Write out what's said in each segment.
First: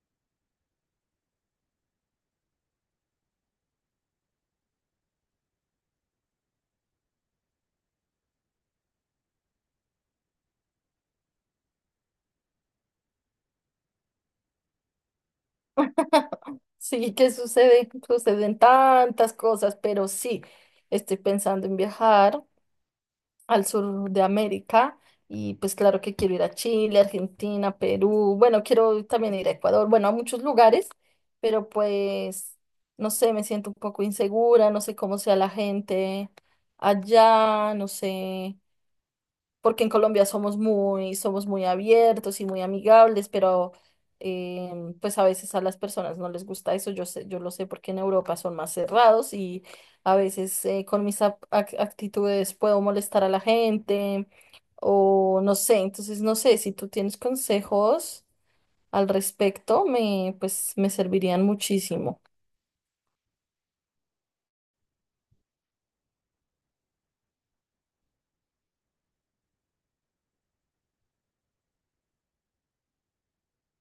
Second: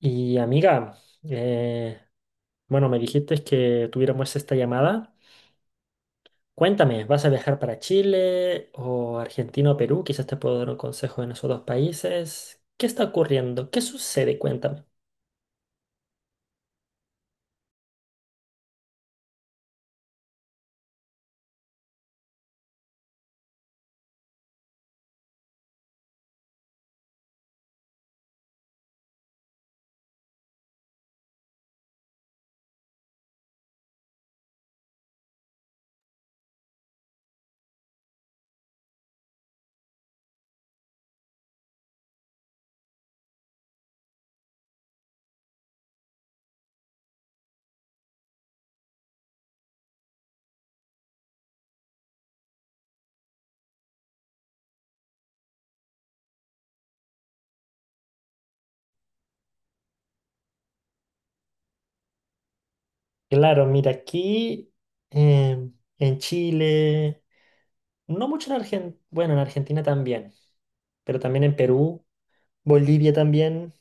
Y amiga, eh, bueno, me dijiste que tuviéramos esta llamada. Cuéntame, ¿vas a viajar para Chile o Argentina o Perú? Quizás te puedo dar un consejo en esos dos países. ¿Qué está ocurriendo? ¿Qué sucede? Cuéntame. Sí, que sucede, suceden tantas cosas, pero sí, estoy pensando en viajar al sur de América y pues claro que quiero ir a Chile, Argentina, Perú, bueno, quiero también ir a Ecuador, bueno, a muchos lugares, pero pues no sé, me siento un poco insegura, no sé cómo sea la gente allá, no sé porque en Colombia somos muy abiertos y muy amigables, pero pues a veces a las personas no les gusta eso. Yo sé, yo lo sé porque en Europa son más cerrados y a veces con mis actitudes puedo molestar a la gente o no sé. Entonces no sé si tú tienes consejos al respecto, me pues me servirían muchísimo. Claro, mira, aquí em, en Chile, no mucho en Argentina, bueno, en Argentina también, pero también en Perú, Bolivia también.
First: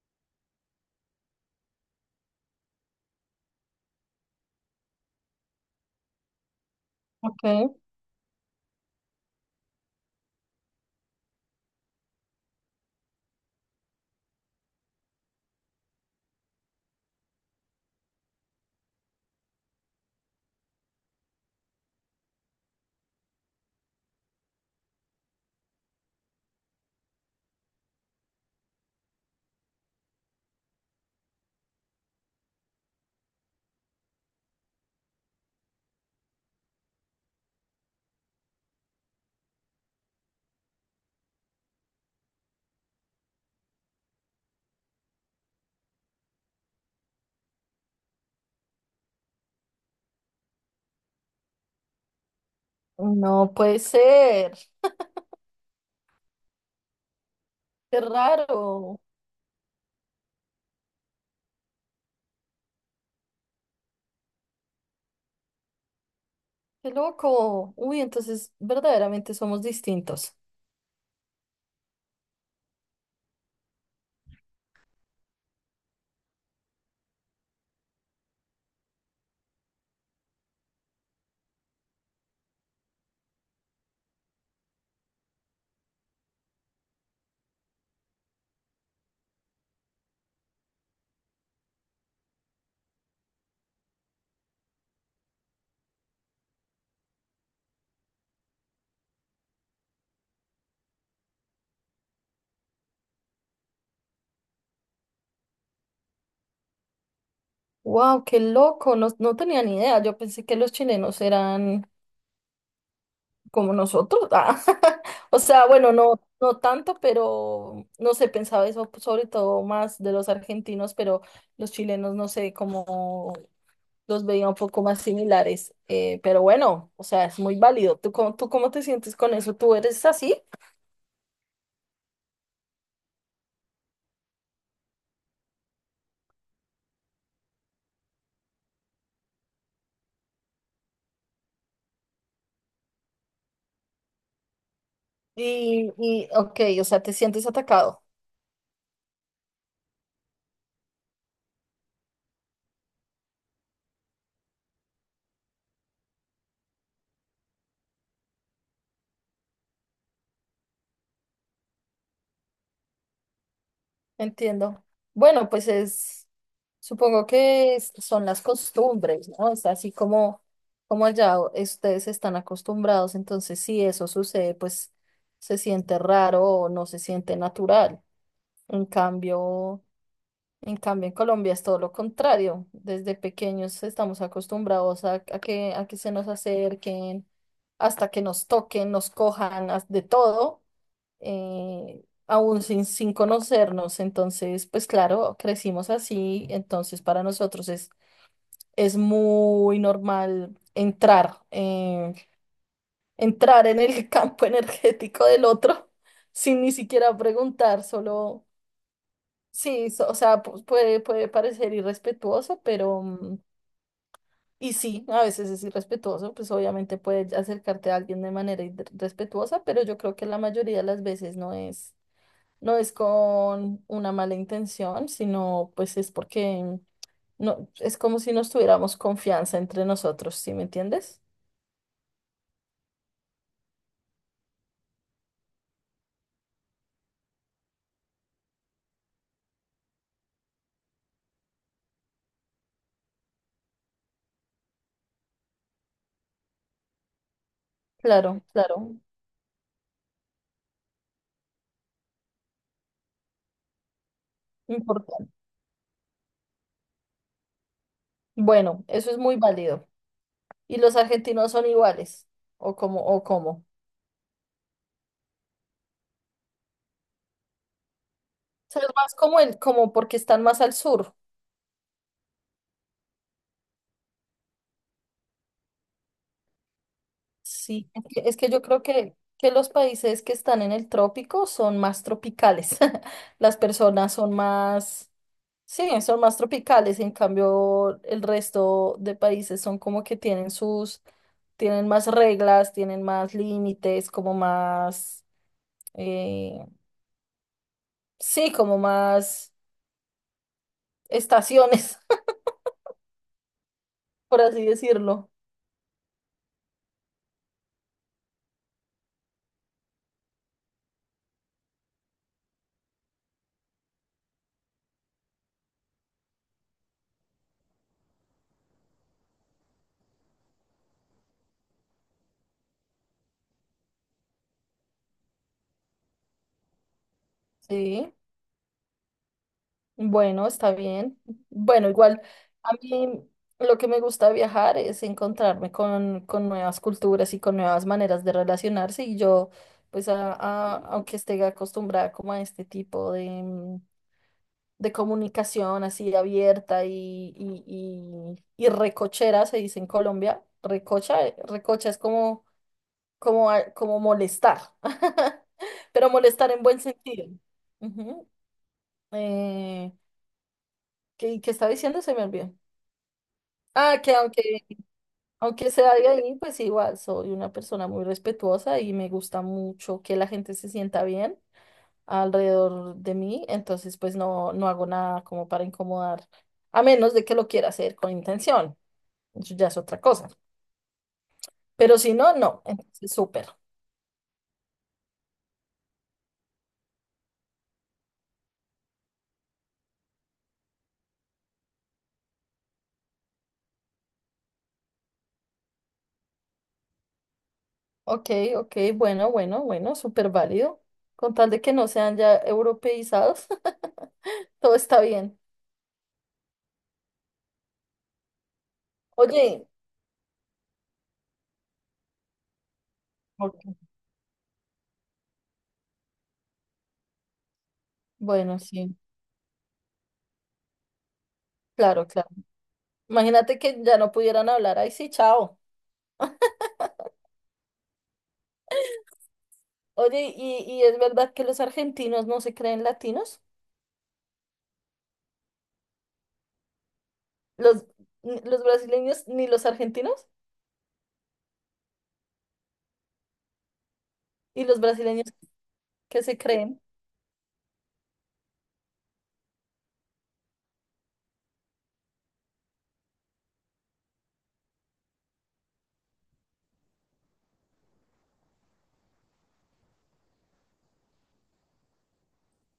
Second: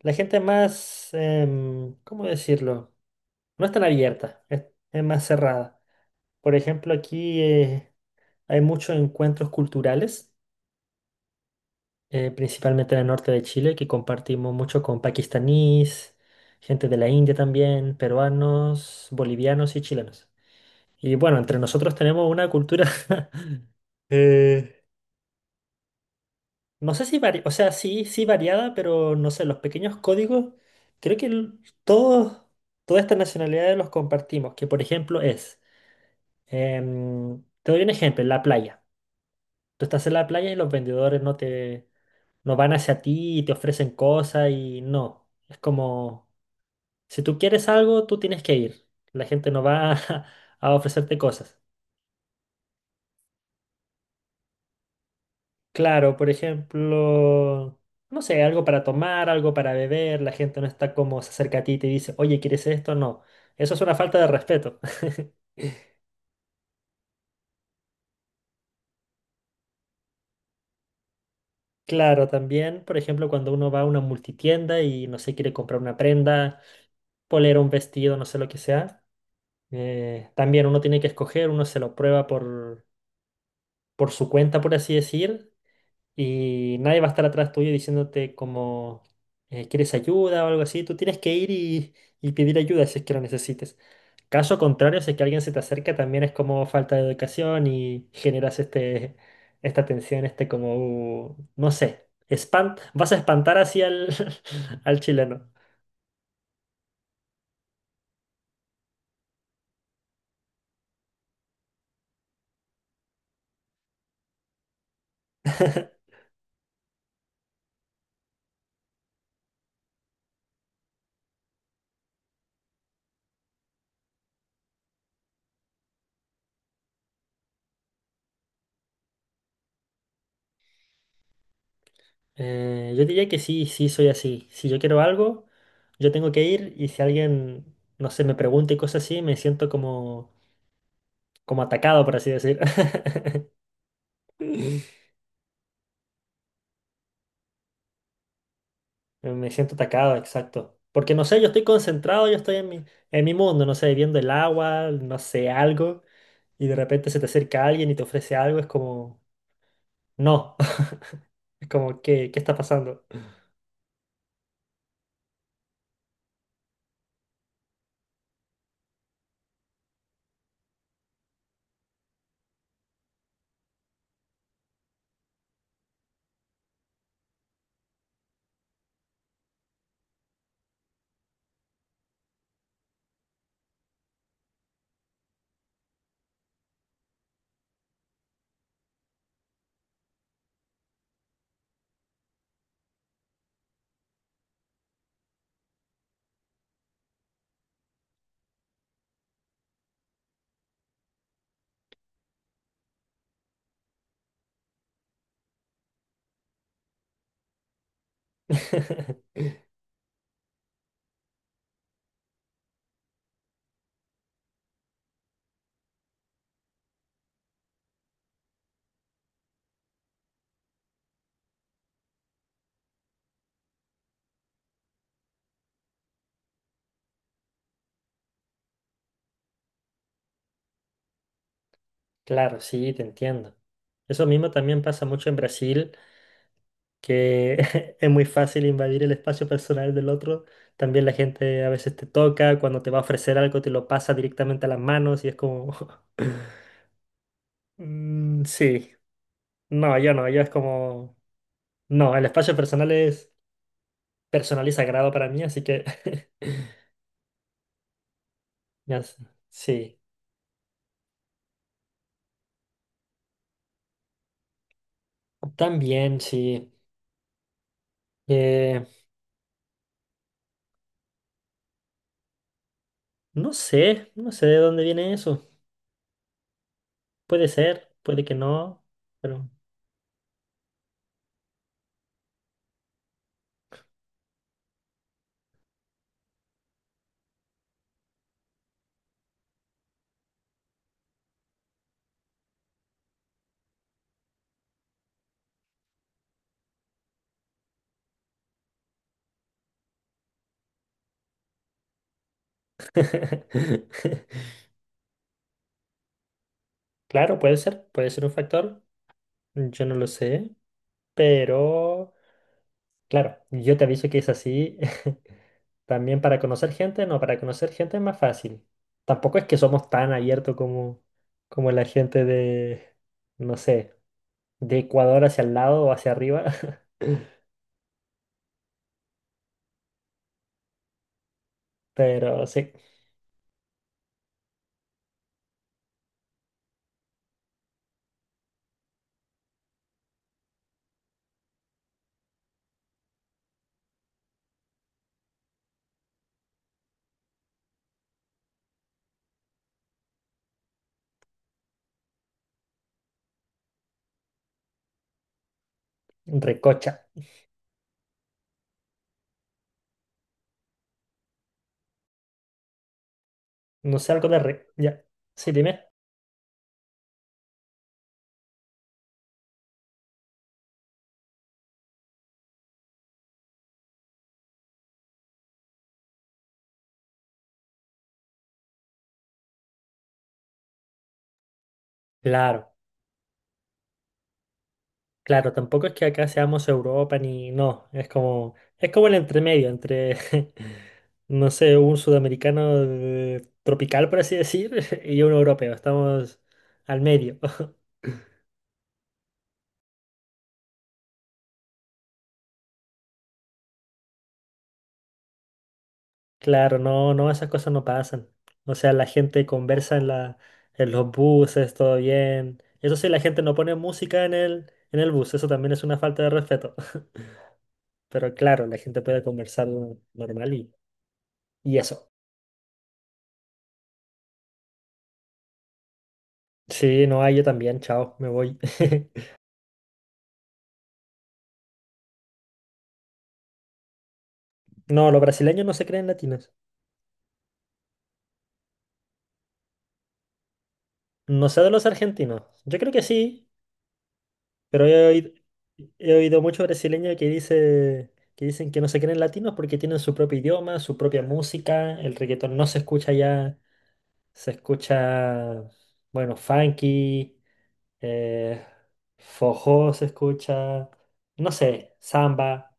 La gente es más, ¿cómo decirlo? No es tan abierta, es más cerrada. Por ejemplo, aquí Okay. Hay muchos encuentros culturales, principalmente en el norte de Chile, que compartimos mucho con pakistaníes, gente de la India también, peruanos, bolivianos y chilenos. Y bueno, entre nosotros tenemos una cultura, eh, no sé si variada, o sea, sí, sí variada, pero no sé, los pequeños códigos, creo que todos, todas estas nacionalidades los compartimos, que por ejemplo es, te doy un ejemplo, en la playa. Tú estás en la playa y los vendedores no te, no van hacia ti y te ofrecen cosas y no. Es como, si tú quieres algo, tú tienes que ir. La gente no va a ofrecerte cosas. No puede ser. Claro, por ejemplo, Qué no sé, algo para raro. tomar, algo para beber. La gente no está como se acerca a ti y te dice, oye, ¿quieres esto? No. Eso es una falta de respeto. Qué loco. Uy, entonces verdaderamente somos distintos. Claro, también, por ejemplo, cuando uno va a una multitienda y no sé, quiere comprar una prenda, polera, un vestido, no sé lo que sea. También uno tiene que escoger, uno se lo prueba por su cuenta, por así decir, y nadie va a estar atrás tuyo diciéndote como quieres ayuda o algo así. Tú tienes que ir y pedir ayuda si es que lo necesites. Caso contrario, si es que alguien se te acerca, también es como falta de educación y generas esta tensión, no sé, espant vas a espantar así al, al chileno. Wow, qué loco, no, no tenía ni idea. Yo pensé que los chilenos eran como nosotros. Ah, O sea, bueno, no, no tanto, pero no sé, pensaba eso sobre todo más de los argentinos, pero los chilenos no sé cómo los veía un poco más similares. Pero bueno, o sea, es muy válido. ¿Tú cómo te sientes con eso? ¿Tú eres así? Yo diría que sí, sí soy así. Si yo quiero algo, yo tengo que ir y si alguien, no sé, me pregunta y cosas así, me siento como, como atacado, por así decir. Y ok, o sea, te sientes atacado. Me siento atacado, exacto. Porque no sé, yo estoy concentrado, yo estoy en mi mundo, no sé, viendo el agua, no sé, algo, y de repente se te acerca alguien y te ofrece algo, es como, no, es como, qué está pasando? Entiendo. Bueno, supongo que son las costumbres, ¿no? Es así como, como allá ustedes están acostumbrados, entonces si eso sucede, pues se siente raro o no se siente natural. En cambio, en cambio en Colombia es todo lo contrario. Desde pequeños estamos acostumbrados a que se nos acerquen, hasta que nos toquen, nos cojan, de todo aún sin conocernos. Entonces, pues claro, crecimos así, entonces para nosotros es muy normal entrar, entrar en el campo energético del otro sin ni siquiera preguntar, solo, sí, o sea, puede parecer irrespetuoso, pero... mm, y sí, a veces es irrespetuoso, pues obviamente puedes acercarte a alguien de manera irrespetuosa, pero yo creo que la mayoría de las veces no es. No es con una mala intención, sino pues es porque no, es como si nos tuviéramos confianza entre nosotros, ¿sí me entiendes? Claro, sí, te entiendo. Eso mismo también pasa mucho en Brasil, que es muy fácil invadir el espacio personal del otro. También la gente a veces te toca, cuando te va a ofrecer algo te lo pasa directamente a las manos y es como... Claro, "Mm, sí, claro, no, yo no, yo es como... No, el espacio personal es personal y sagrado para importante. mí, así que... Bueno, ya eso sé. es muy válido. Sí, ¿Y los argentinos son iguales? ¿O cómo? ¿O cómo? también sí. O sea, Eh, es más como el, como porque están más al sur. no sé, no sé de dónde viene eso. Puede ser, Sí, es puede que, que es que yo creo no, pero... que los países que están en el trópico son más tropicales. Las personas son más sí, son más tropicales, en cambio el resto de países son como que tienen más reglas, tienen más límites, como más, eh, sí, como más estaciones, por así decirlo. Claro, puede ser un factor. Yo no lo sé. Pero, claro, yo te aviso que es así. También para conocer gente, no, para conocer gente es más fácil. Tampoco es que somos tan abiertos como, como la gente de, no sé, de Ecuador hacia el lado o hacia arriba. Sí, bueno, está bien. Bueno, igual Pero sí, a mí lo que me gusta de viajar es encontrarme con nuevas culturas y con nuevas maneras de relacionarse y yo, pues, aunque esté acostumbrada como a este tipo de... mm, de comunicación así abierta y recochera, se dice en Colombia. Recocha, recocha es como, como, como molestar, pero molestar en buen recocha. sentido. Ujú. Eh, ¿qué estaba diciendo? Se me olvidó. No Ah, sé, que algo de aunque, re. Ya. Sí, aunque dime. sea de ahí, pues igual soy una persona muy respetuosa y me gusta mucho que la gente se sienta bien alrededor de mí, entonces pues no, no hago nada como para incomodar, a menos de que lo quiera hacer con intención, eso ya es otra cosa, pero si no, no, Claro. entonces súper. Claro, tampoco es que acá seamos Europa ni no, es como el entremedio entre no sé, un sudamericano tropical por así decir y un europeo, estamos al medio. Ok, ok, bueno, bueno, bueno, súper válido, con tal de que no sean ya europeizados, todo está bien. Claro, no, no, esas cosas no pasan. O sea, la gente Oye, conversa en la en los buses, todo bien. Eso sí, la gente no ok, pone música en el bus, eso también es una falta de respeto. Pero bueno, claro, la sí, gente puede conversar normal y claro, eso. claro. Imagínate que ya no pudieran hablar, ahí sí, chao. Sí, no, ah, yo también, chao, me voy. Oye, y es verdad que los argentinos no se creen latinos? No, los brasileños no se creen latinos. ¿Los, los brasileños ni los argentinos? No sé de los argentinos. Yo creo que sí, Y los pero brasileños he que se oído muchos creen, brasileños que dicen que no se creen latinos porque tienen su propio idioma, su propia música. El reggaetón no se escucha ya, se escucha, bueno, funky, eh, forró se escucha, no sé, samba.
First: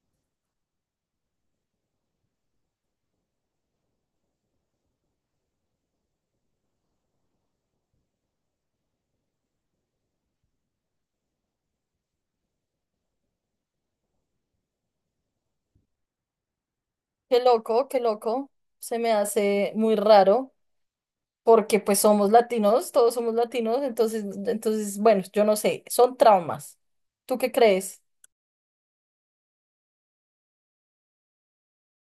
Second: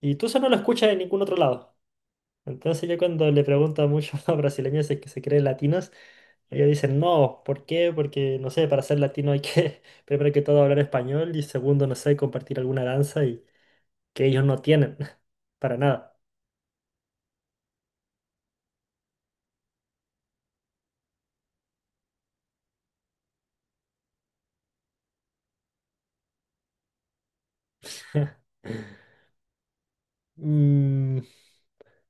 Y tú eso no lo escuchas en ningún otro lado. Entonces yo cuando le pregunto a muchos brasileños si es que se creen latinos, ellos dicen, no, ¿por qué? Porque, no sé, para ser latino hay que, primero que todo, hablar español y segundo, no sé, compartir alguna danza y que ellos no tienen, para nada. Qué loco, se me hace muy raro, porque pues somos latinos, todos somos latinos, entonces, entonces, bueno, yo no sé, son traumas. ¿Tú qué crees? Mm,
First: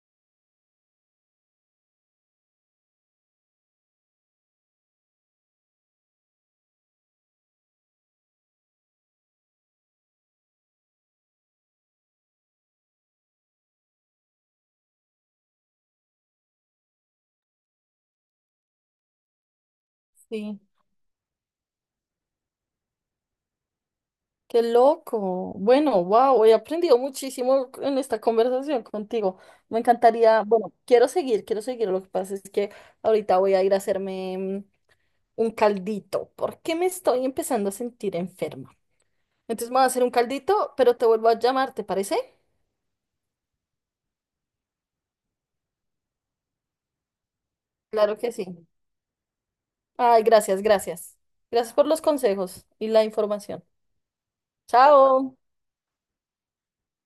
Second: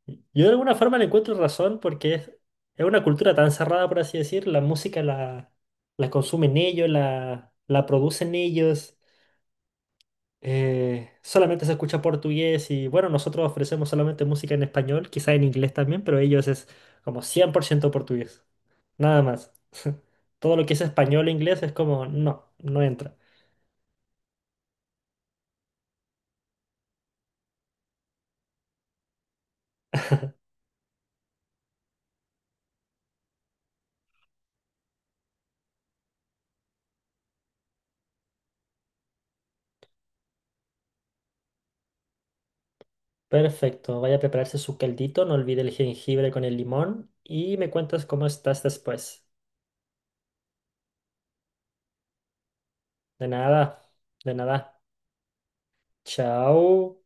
yo de alguna forma le encuentro razón porque es una cultura tan cerrada, por así decir, la consumen ellos, la producen ellos. Solamente se escucha portugués y bueno, nosotros ofrecemos solamente música en español, quizá en inglés también, pero ellos es como 100% portugués, nada más. Todo Sí, lo que es español e inglés es como, no, no entra. qué loco. Bueno, wow, he aprendido muchísimo en esta conversación contigo. Me encantaría, bueno, quiero seguir, quiero seguir. Lo que pasa es que ahorita voy a ir a hacerme un caldito, porque me estoy empezando a sentir enferma. Entonces me voy a hacer un caldito, pero te vuelvo a llamar, ¿te parece? Perfecto, vaya a prepararse su caldito, no olvide el jengibre con el limón y me cuentas Claro cómo que estás sí. después. Ay, gracias, gracias. Gracias por los consejos y la De información. nada, de nada. Chao. Chao.